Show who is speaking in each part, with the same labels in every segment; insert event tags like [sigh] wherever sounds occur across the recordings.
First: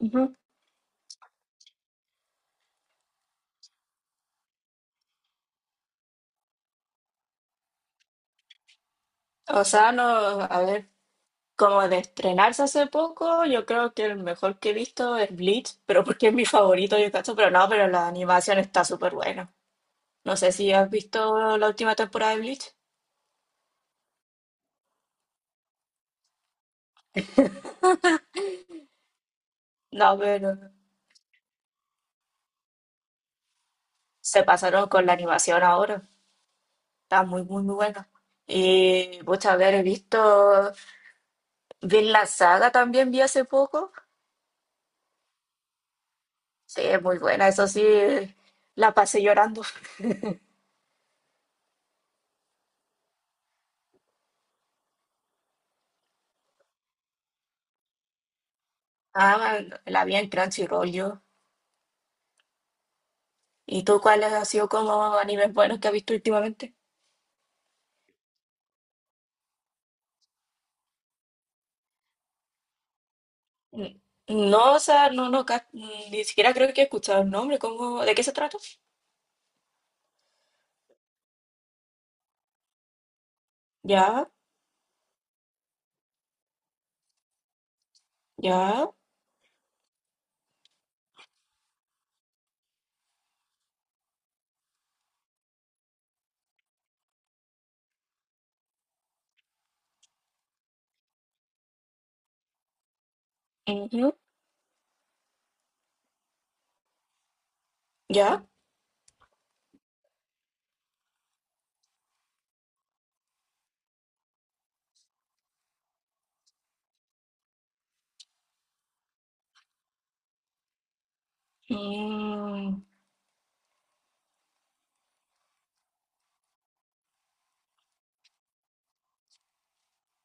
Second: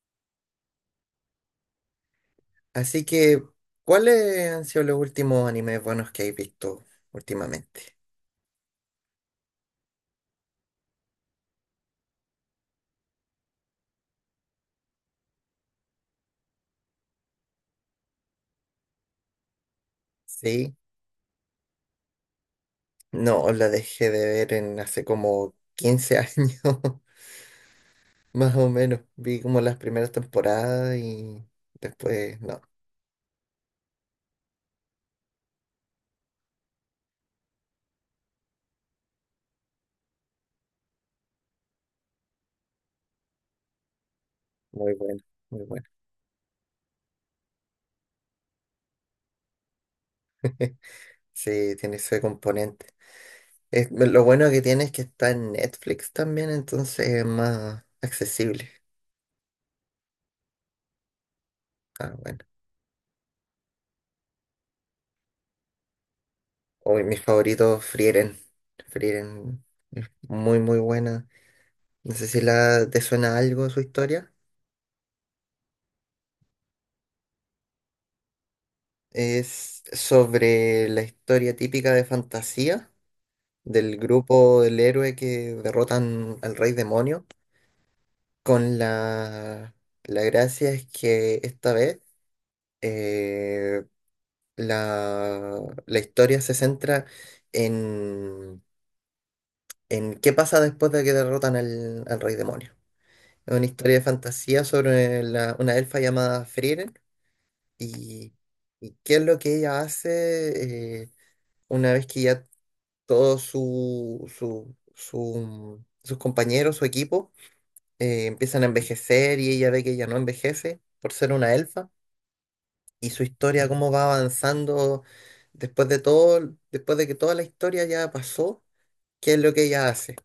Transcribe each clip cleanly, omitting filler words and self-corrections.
Speaker 1: Ujú.
Speaker 2: Así que, ¿cuáles han sido los últimos animes buenos que hay visto últimamente?
Speaker 1: O sea, no, a ver, como de estrenarse hace poco, yo creo que el mejor que he visto es Bleach, [laughs] pero porque es mi favorito, yo cacho, pero no, pero la animación está súper buena. No sé si
Speaker 2: Sí,
Speaker 1: has visto la última temporada de Bleach.
Speaker 2: no, la dejé de ver en hace como 15 años, [laughs] más o menos. Vi como las primeras
Speaker 1: No, pero
Speaker 2: temporadas y después, no,
Speaker 1: se pasaron con la animación ahora. Está muy, muy, muy buena. Y, muchas a ver, he visto, vi la saga también, vi hace poco.
Speaker 2: muy bueno, muy bueno.
Speaker 1: Sí, es muy buena, eso sí, la pasé llorando.
Speaker 2: [laughs] Sí, tiene ese componente. Lo bueno que tiene es que está en Netflix también, entonces es más accesible.
Speaker 1: Ah, la vi en Crunchyroll yo.
Speaker 2: Ah, bueno.
Speaker 1: ¿Y tú cuáles han sido como animes buenos que has visto últimamente?
Speaker 2: Hoy mis favoritos, Frieren. Frieren, es muy, muy buena. No sé si te suena algo su
Speaker 1: N-
Speaker 2: historia.
Speaker 1: No, o sea, no, no, ni siquiera creo que he escuchado el nombre. ¿Cómo, de qué se trata?
Speaker 2: Es sobre la historia típica de fantasía del
Speaker 1: Ya,
Speaker 2: grupo del héroe que derrotan al rey demonio. Con
Speaker 1: ya,
Speaker 2: la, la gracia es que esta vez eh, la, la historia se centra en, en qué pasa después de que derrotan al rey demonio. Es una historia de
Speaker 1: ujú,
Speaker 2: fantasía sobre una elfa llamada Frieren. ¿Y
Speaker 1: ya,
Speaker 2: y qué es lo que ella hace una vez que ya todos sus compañeros, su equipo, empiezan a envejecer y ella ve que ella no envejece por ser una elfa?
Speaker 1: mm,
Speaker 2: Y su historia, cómo va avanzando después de todo, después de que toda la historia ya pasó, ¿qué es lo que ella hace?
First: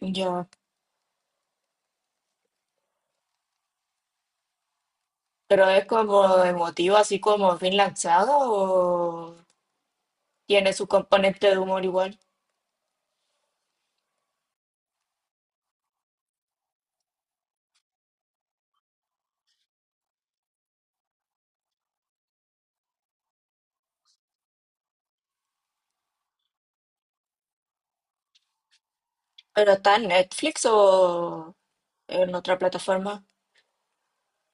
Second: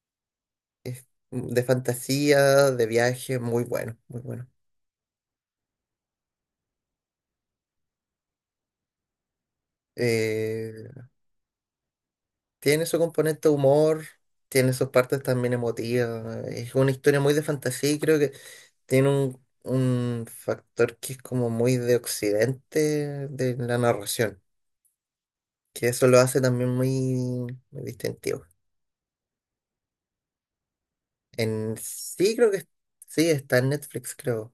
Speaker 1: ya.
Speaker 2: Es de fantasía, de viaje, muy bueno, muy bueno.
Speaker 1: Pero es como emotivo, así como bien lanzado, o
Speaker 2: Eh,
Speaker 1: tiene su componente de humor igual.
Speaker 2: Tiene su componente de humor, tiene sus partes también emotivas. Es una historia muy de fantasía y creo que tiene un factor que es como muy de occidente de la narración, que eso lo hace también muy, muy distintivo.
Speaker 1: Pero está en Netflix o
Speaker 2: En sí,
Speaker 1: en
Speaker 2: creo que
Speaker 1: otra plataforma.
Speaker 2: sí, está en Netflix, creo,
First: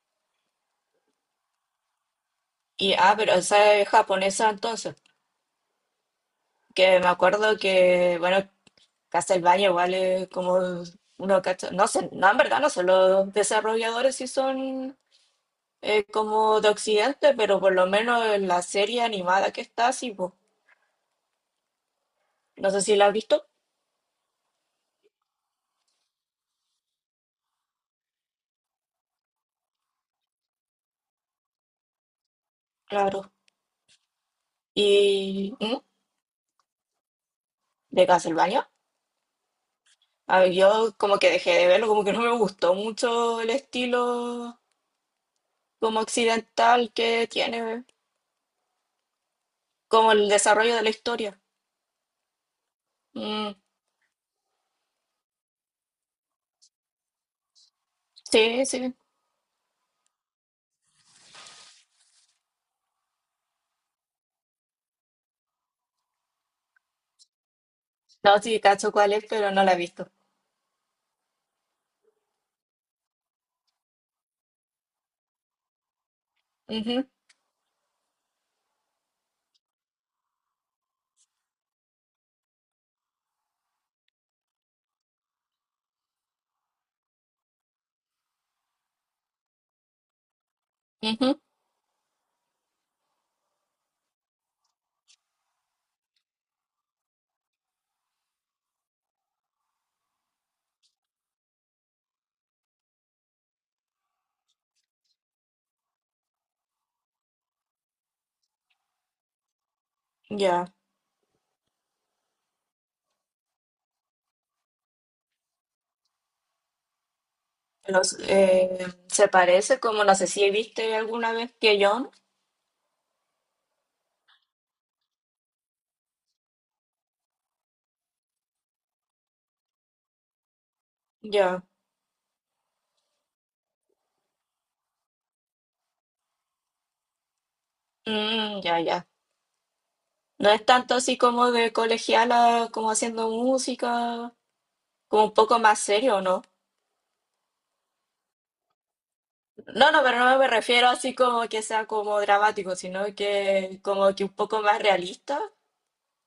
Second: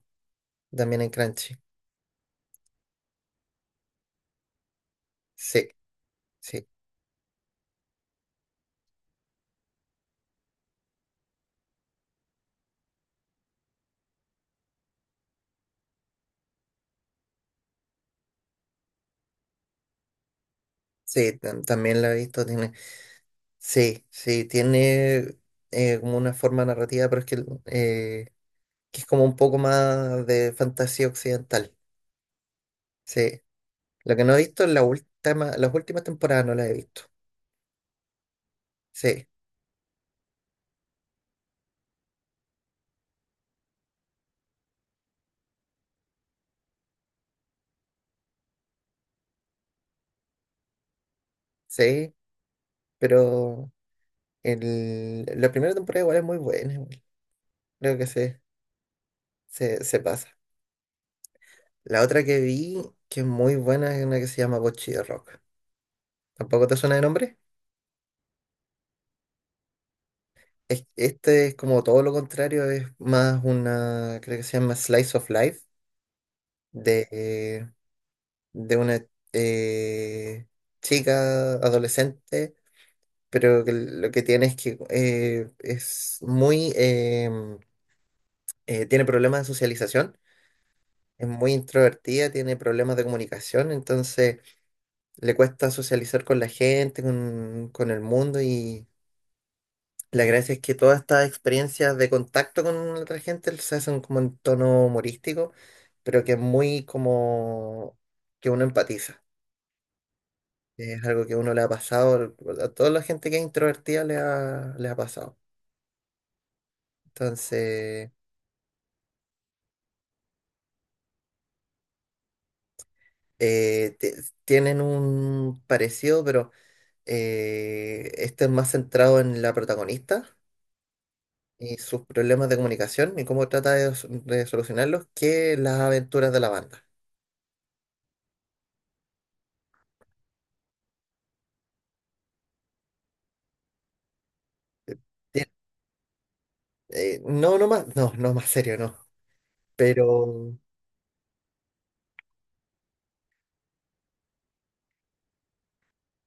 Speaker 2: también en Crunchy.
Speaker 1: Y, ah, pero esa es japonesa entonces.
Speaker 2: Sí, sí,
Speaker 1: Que me acuerdo que, bueno. Castlevania igual es como uno no sé, no, en verdad no sé, los desarrolladores sí son como de Occidente, pero por lo menos en la serie animada que está, sí, po.
Speaker 2: sí, también la he visto,
Speaker 1: No
Speaker 2: tiene,
Speaker 1: sé si la has visto,
Speaker 2: sí, sí, tiene como una forma narrativa, pero es que es como un poco más de fantasía occidental.
Speaker 1: claro.
Speaker 2: Sí. Lo que no he visto en la
Speaker 1: Y
Speaker 2: última, las
Speaker 1: ¿mm?
Speaker 2: últimas temporadas no las he visto.
Speaker 1: De Castlevania,
Speaker 2: Sí,
Speaker 1: a ver, yo como que dejé de verlo, como que no me gustó mucho el estilo como occidental que tiene, como el desarrollo de la historia.
Speaker 2: sí,
Speaker 1: Mm,
Speaker 2: pero la primera temporada igual es muy buena. Igual. Creo que
Speaker 1: sí, sí.
Speaker 2: se pasa. La otra que vi, que es muy buena, es una que se llama Bocchi de Rock. ¿Tampoco te suena de nombre?
Speaker 1: No, sí, cacho cuál es, pero no la he visto.
Speaker 2: Este es como todo lo contrario, es más una, creo que se llama Slice of Life,
Speaker 1: Ujú,
Speaker 2: de, de una eh, chica adolescente pero que lo que tiene es que es muy, tiene problemas de socialización, es
Speaker 1: ujú,
Speaker 2: muy introvertida, tiene problemas de comunicación, entonces le cuesta socializar con la gente, con el mundo y la gracia es que todas estas experiencias de contacto con otra gente se hacen como en tono humorístico, pero que es muy como que uno empatiza.
Speaker 1: ya.
Speaker 2: Es algo que uno le ha pasado, a toda la gente que es introvertida le ha pasado. Entonces...
Speaker 1: Los, se parece como, no sé si viste alguna vez, que John.
Speaker 2: eh, te- tienen un parecido, pero este es más centrado en la protagonista
Speaker 1: Ya,
Speaker 2: y sus problemas de comunicación y cómo trata de, de solucionarlos que las aventuras de la banda.
Speaker 1: mm, ya, ya. No es tanto así como de colegiala, como haciendo música, como un
Speaker 2: Tien-
Speaker 1: poco más serio, ¿no?
Speaker 2: no, no más, no, no más serio, no.
Speaker 1: No, no, pero no me
Speaker 2: Pero
Speaker 1: refiero así como que sea como dramático, sino que como que un poco más realista,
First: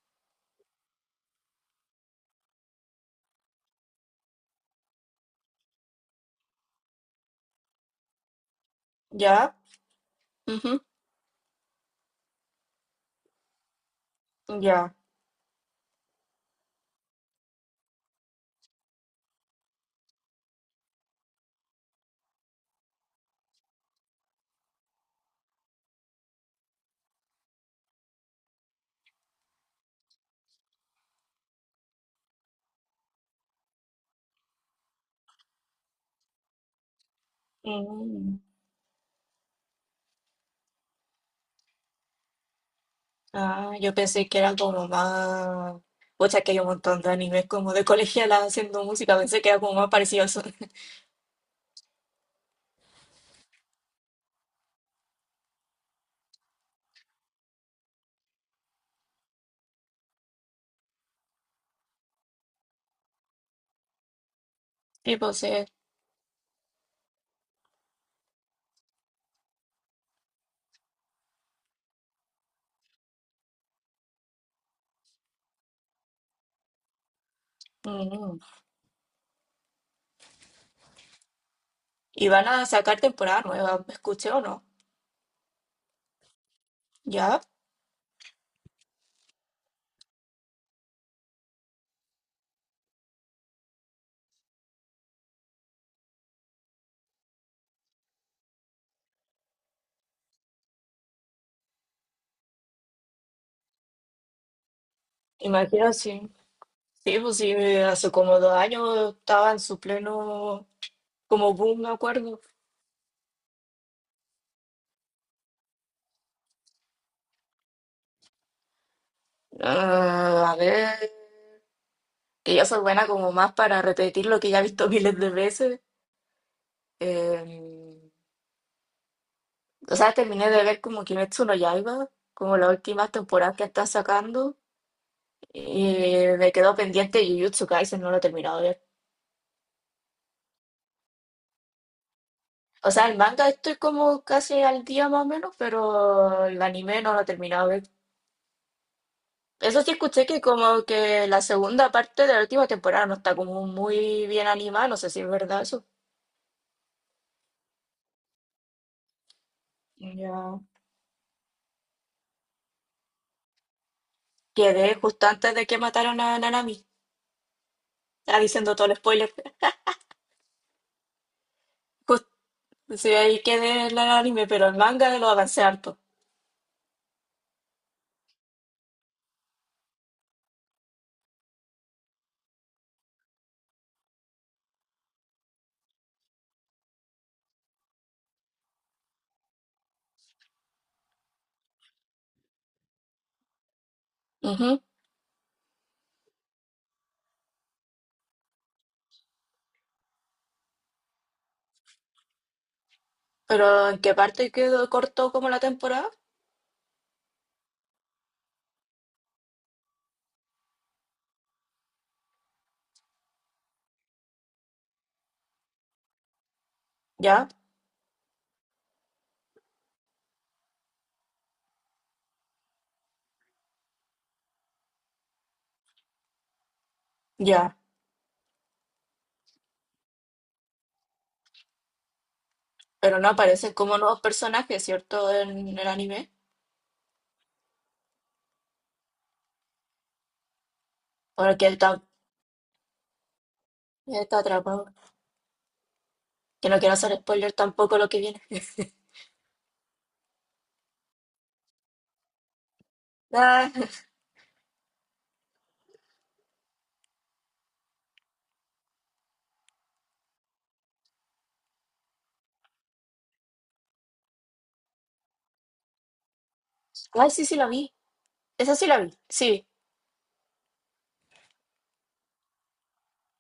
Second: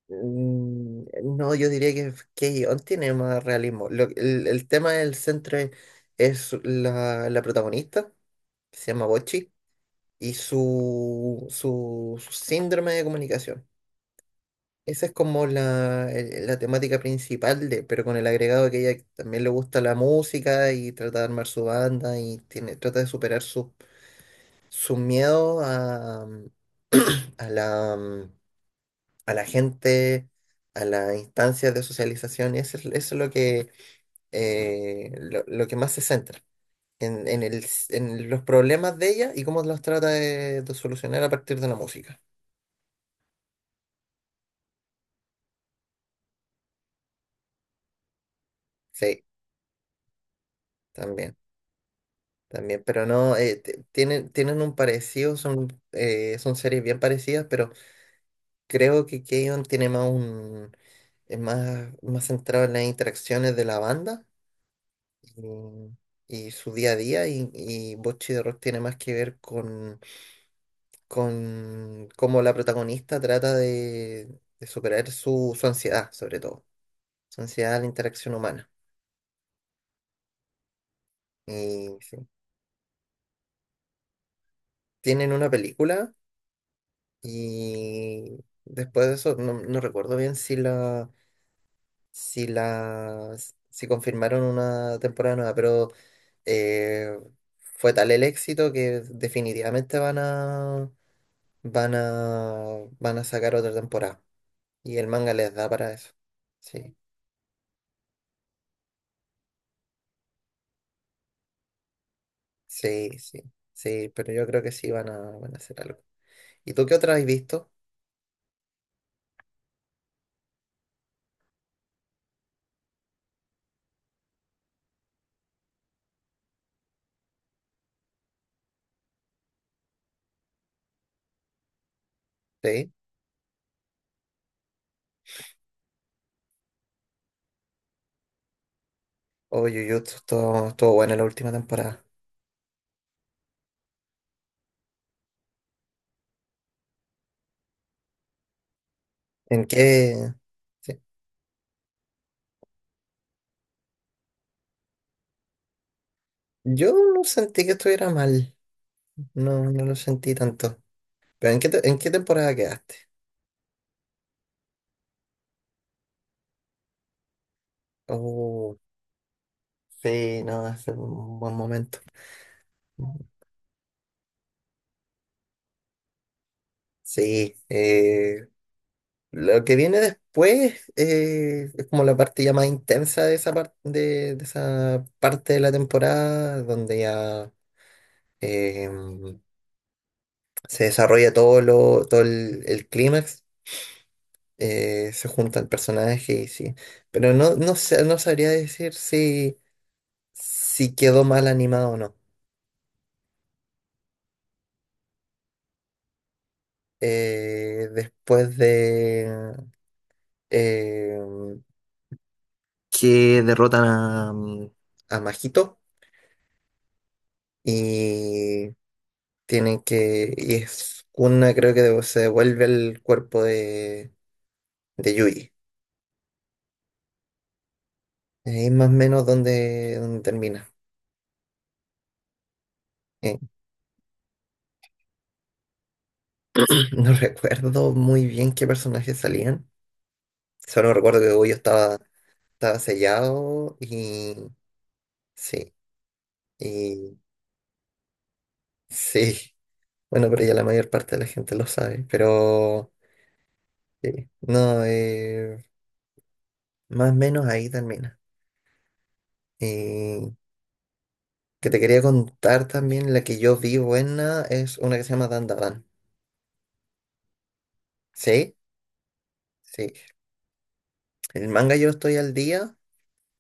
Speaker 2: mm, no, yo diría que K-On! Tiene más realismo. El tema del centro es la protagonista, que se llama Bochi,
Speaker 1: ya.
Speaker 2: y su síndrome de comunicación.
Speaker 1: Ujú, ya.
Speaker 2: Esa es como la temática principal, de, pero con el agregado de que ella también le gusta la música y trata de armar su banda y tiene, trata de superar su, su miedo a la, a la gente, a las instancias de socialización. Eso es lo que, lo que más se centra, en
Speaker 1: Mm.
Speaker 2: los problemas de ella y cómo los trata de solucionar a partir de la música.
Speaker 1: Ah, yo pensé que era como más... Pucha, que hay un montón de animes como de colegiala haciendo música,
Speaker 2: Sí,
Speaker 1: pensé que era como más parecido a eso. [laughs]
Speaker 2: también. También, pero no, tienen, tienen un parecido, son, son series bien parecidas, pero creo que Keion tiene más es más, más centrado en las interacciones de la banda
Speaker 1: Tipo, sí.
Speaker 2: y, y su día a día, y Bocchi de Rock tiene más que ver con cómo la protagonista trata de superar su, su ansiedad, sobre todo, su ansiedad a la interacción
Speaker 1: Mm.
Speaker 2: humana. Y sí,
Speaker 1: Y van a sacar temporada nueva, escuché o no.
Speaker 2: tienen una película.
Speaker 1: Ya,
Speaker 2: Y después de eso, no, no recuerdo bien si si la, si confirmaron una temporada nueva, pero eh, fue tal el éxito que definitivamente van a, van a, van a sacar otra temporada. Y el manga les da
Speaker 1: imagino
Speaker 2: para eso.
Speaker 1: sí.
Speaker 2: Sí,
Speaker 1: Sí, pues sí, hace como 2 años estaba en su pleno, como boom, me acuerdo.
Speaker 2: sí, sí, sí, pero yo creo que sí van a, van a hacer algo. ¿Y tú qué otra has visto?
Speaker 1: Ah, a ver, que yo soy buena como más para repetir lo que ya he visto [laughs] miles de veces. Eh, o sea, terminé de ver como Kimetsu no Yaiba, como las
Speaker 2: Sí.
Speaker 1: últimas temporadas que está sacando. Y me quedó pendiente Jujutsu Kaisen, no lo he terminado.
Speaker 2: Oh, Jujutsu, estuvo estuvo buena la última temporada.
Speaker 1: O sea, el manga estoy como casi al día más o menos, pero el anime no lo he terminado de ver.
Speaker 2: ¿En
Speaker 1: Eso sí, escuché
Speaker 2: qué?
Speaker 1: que como
Speaker 2: Sí.
Speaker 1: que la segunda parte de la última temporada no está como muy bien animada, no sé si es verdad eso.
Speaker 2: Yo no sentí que estuviera mal, no, no lo sentí
Speaker 1: Ya,
Speaker 2: tanto. Pero ¿en qué, en qué temporada quedaste?
Speaker 1: quedé justo antes de que mataron a Nanami. Está diciendo
Speaker 2: Oh,
Speaker 1: todo el spoiler.
Speaker 2: sí, no, es un buen momento.
Speaker 1: Justo, sí, ahí quedé en el anime, pero el manga lo avancé harto.
Speaker 2: Sí, lo que viene después es como la parte ya más intensa de esa, de esa parte de la temporada, donde ya eh, se desarrolla todo el clímax,
Speaker 1: Ujú.
Speaker 2: se junta el personaje y sí. Pero no sabría decir si... si quedó mal animado o no.
Speaker 1: Pero ¿en qué parte quedó corto como la temporada?
Speaker 2: Después de eh, que derrotan a, a Majito
Speaker 1: Ya,
Speaker 2: y tienen que. Y es una, creo que se devuelve el cuerpo de Yui.
Speaker 1: ya.
Speaker 2: Ahí más o menos donde, donde termina.
Speaker 1: Pero no
Speaker 2: Eh,
Speaker 1: aparecen como nuevos personajes, ¿cierto? En el anime.
Speaker 2: [clears throat] no recuerdo muy bien qué personajes salían. Solo recuerdo que Goyo
Speaker 1: Porque
Speaker 2: estaba, estaba sellado y.
Speaker 1: está atrapado.
Speaker 2: Sí.
Speaker 1: Que no quiero hacer
Speaker 2: Y.
Speaker 1: spoiler tampoco lo que viene.
Speaker 2: Sí. Bueno, pero ya la mayor parte de la gente lo sabe, pero
Speaker 1: Ah,
Speaker 2: sí, no, más o menos ahí termina. Y que te quería contar también, la que yo vi buena es una que se llama Dandadan.
Speaker 1: ay, sí, sí la vi.
Speaker 2: ¿Sí?
Speaker 1: Esa sí la vi. Sí.
Speaker 2: Sí. El manga yo estoy al día,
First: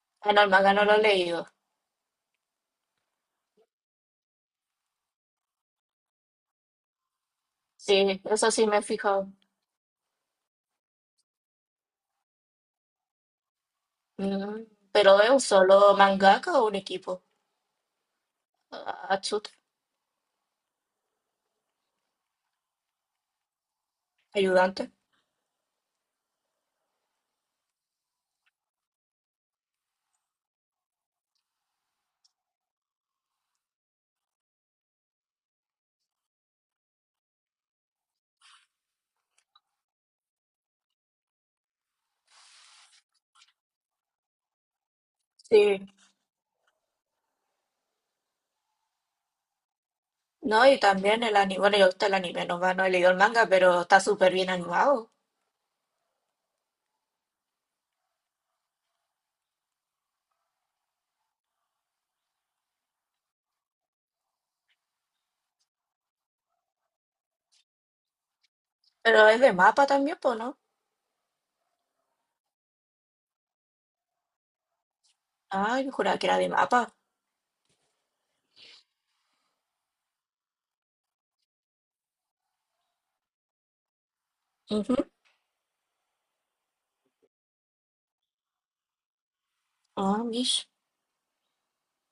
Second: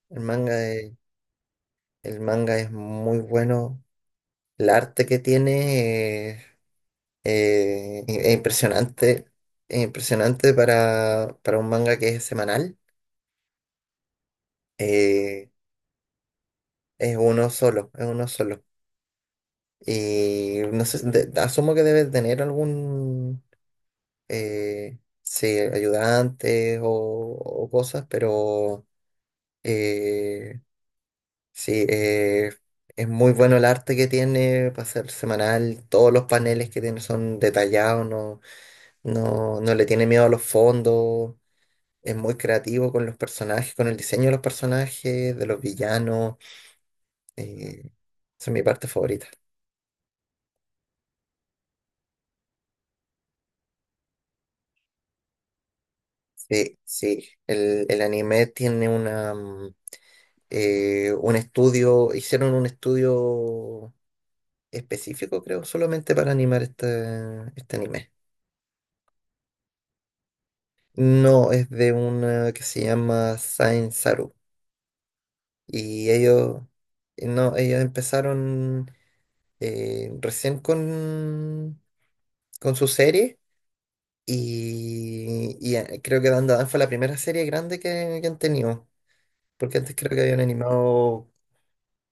Speaker 2: el
Speaker 1: En
Speaker 2: manga
Speaker 1: Almaga no
Speaker 2: es,
Speaker 1: lo he leído.
Speaker 2: el manga es muy bueno, el arte que tiene eh,
Speaker 1: Sí,
Speaker 2: es
Speaker 1: eso sí me he
Speaker 2: impresionante,
Speaker 1: fijado.
Speaker 2: es impresionante para un manga que es semanal.
Speaker 1: Mm, pero ¿es un
Speaker 2: Eh,
Speaker 1: solo mangaka o un
Speaker 2: es
Speaker 1: equipo?
Speaker 2: uno solo, es uno solo.
Speaker 1: Ah, Atsuta,
Speaker 2: Y no sé, asumo que debe tener algún,
Speaker 1: ayudante.
Speaker 2: sí, ayudante o cosas, pero eh, sí, eh, es muy bueno el arte que tiene para ser semanal. Todos los paneles que tiene son detallados, no, no le tiene miedo a los fondos. Es muy creativo con los personajes, con el diseño de los personajes, de los
Speaker 1: Sí.
Speaker 2: villanos. Eh, esa es mi parte favorita.
Speaker 1: No, y también el anime. Bueno, yo gusta el anime, no, no he leído el manga, pero está súper bien animado.
Speaker 2: Sí, sí, el anime tiene una... un estudio, hicieron un estudio específico, creo, solamente para animar este, este anime.
Speaker 1: Pero es de mapa también, pues, ¿no?
Speaker 2: No, es de una que se llama Saint Saru.
Speaker 1: Ah, yo
Speaker 2: Y
Speaker 1: juraba que era de
Speaker 2: ellos,
Speaker 1: mapa.
Speaker 2: no, ellos empezaron recién con su serie.
Speaker 1: Ujú.
Speaker 2: Y, creo que Dan Dan fue la primera serie grande que han tenido. Porque antes creo que
Speaker 1: Ah,
Speaker 2: habían
Speaker 1: mish.
Speaker 2: animado,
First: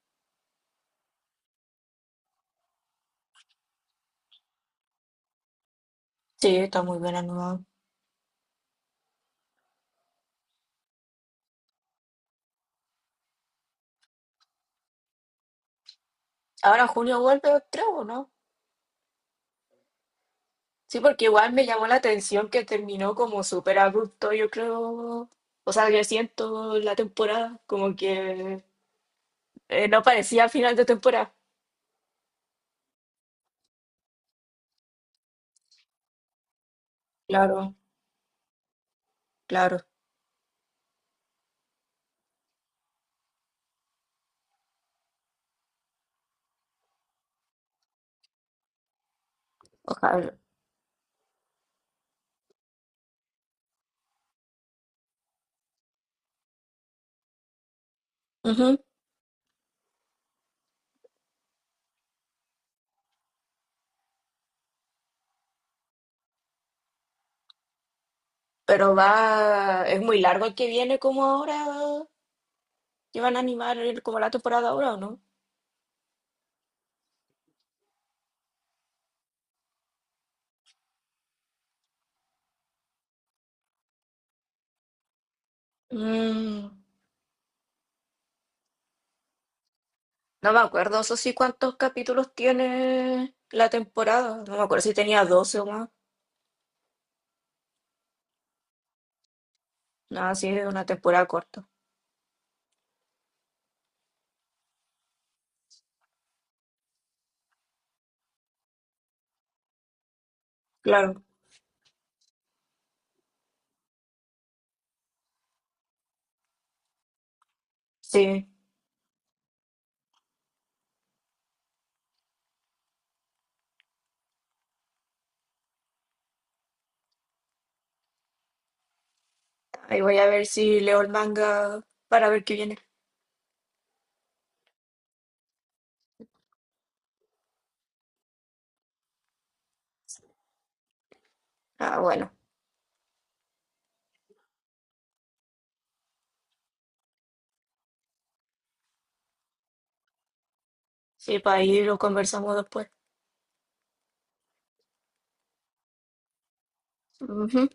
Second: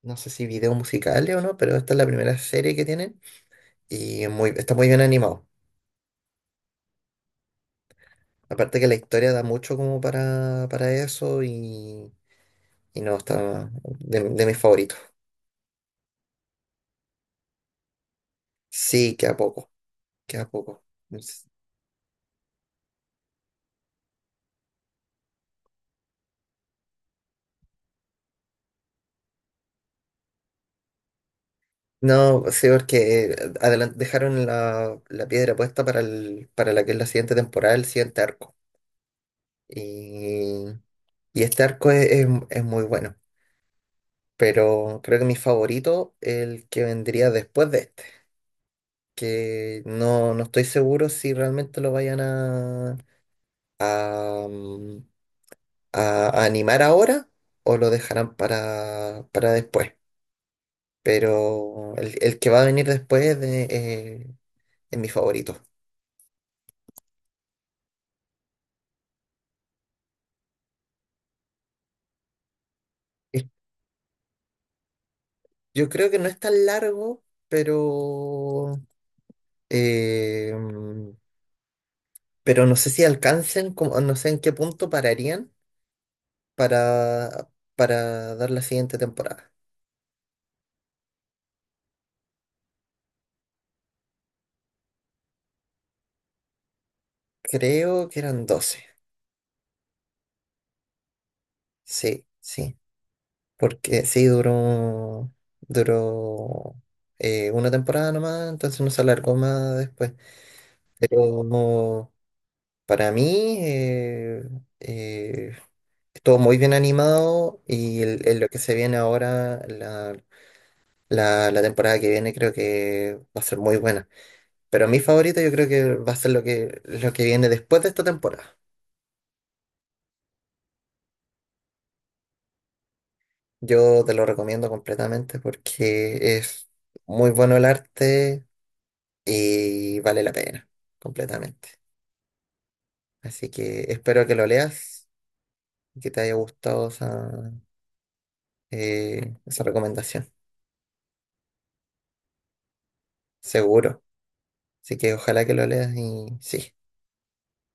Speaker 2: no sé si videos musicales o no, pero esta es la primera serie que tienen. Y es muy, está muy bien animado.
Speaker 1: Sí, está muy bien animado.
Speaker 2: Aparte que la historia da mucho como para eso y no, está de mis favoritos.
Speaker 1: Ahora en junio vuelve, creo, ¿no?
Speaker 2: Sí, queda poco, queda poco.
Speaker 1: Sí, porque
Speaker 2: Es-
Speaker 1: igual me llamó la atención que terminó como súper abrupto, yo creo. O sea, yo siento la temporada, como que no parecía final de temporada.
Speaker 2: No, sí, porque dejaron la piedra puesta para, para la que es la siguiente temporada,
Speaker 1: Claro,
Speaker 2: el siguiente arco.
Speaker 1: claro,
Speaker 2: Y, y este arco es, es muy bueno, pero creo que mi favorito es el que vendría después de este, que
Speaker 1: ojalá.
Speaker 2: no, no estoy seguro si realmente lo vayan a a, mm, a animar ahora o lo dejarán
Speaker 1: Ujú.
Speaker 2: para después. Pero el que va a venir después de, es mi favorito.
Speaker 1: Pero va, es muy largo el que viene como ahora. ¿Que van a
Speaker 2: Es-
Speaker 1: animar como la temporada ahora o no?
Speaker 2: Yo creo que no es tan largo, pero, eh, mm, pero no sé si alcancen, no sé en qué punto pararían
Speaker 1: Mm,
Speaker 2: para, para dar la siguiente temporada.
Speaker 1: no me acuerdo, eso sí, cuántos capítulos tiene la temporada. No me acuerdo si tenía 12 o más.
Speaker 2: Creo que eran 12.
Speaker 1: Nada, sí, es una temporada corta.
Speaker 2: Sí, sí. Porque sí, duró, duró una temporada nomás, entonces no se alargó más después.
Speaker 1: Claro,
Speaker 2: Pero para mí eh, estuvo muy bien animado y el lo
Speaker 1: sí.
Speaker 2: que se viene ahora, la temporada que viene, creo que va a ser muy buena. Pero mi favorito yo creo que va a ser lo que viene después de esta temporada.
Speaker 1: Ahí voy a ver si leo el manga para ver qué viene.
Speaker 2: Yo te lo recomiendo completamente porque es muy bueno el arte y vale la pena, completamente.
Speaker 1: Ah, bueno.
Speaker 2: Así que espero que lo leas y que te haya gustado esa, esa recomendación,
Speaker 1: Sí, para ahí lo conversamos después.
Speaker 2: seguro. Así que ojalá que lo leas y sí.
Speaker 1: Ujú.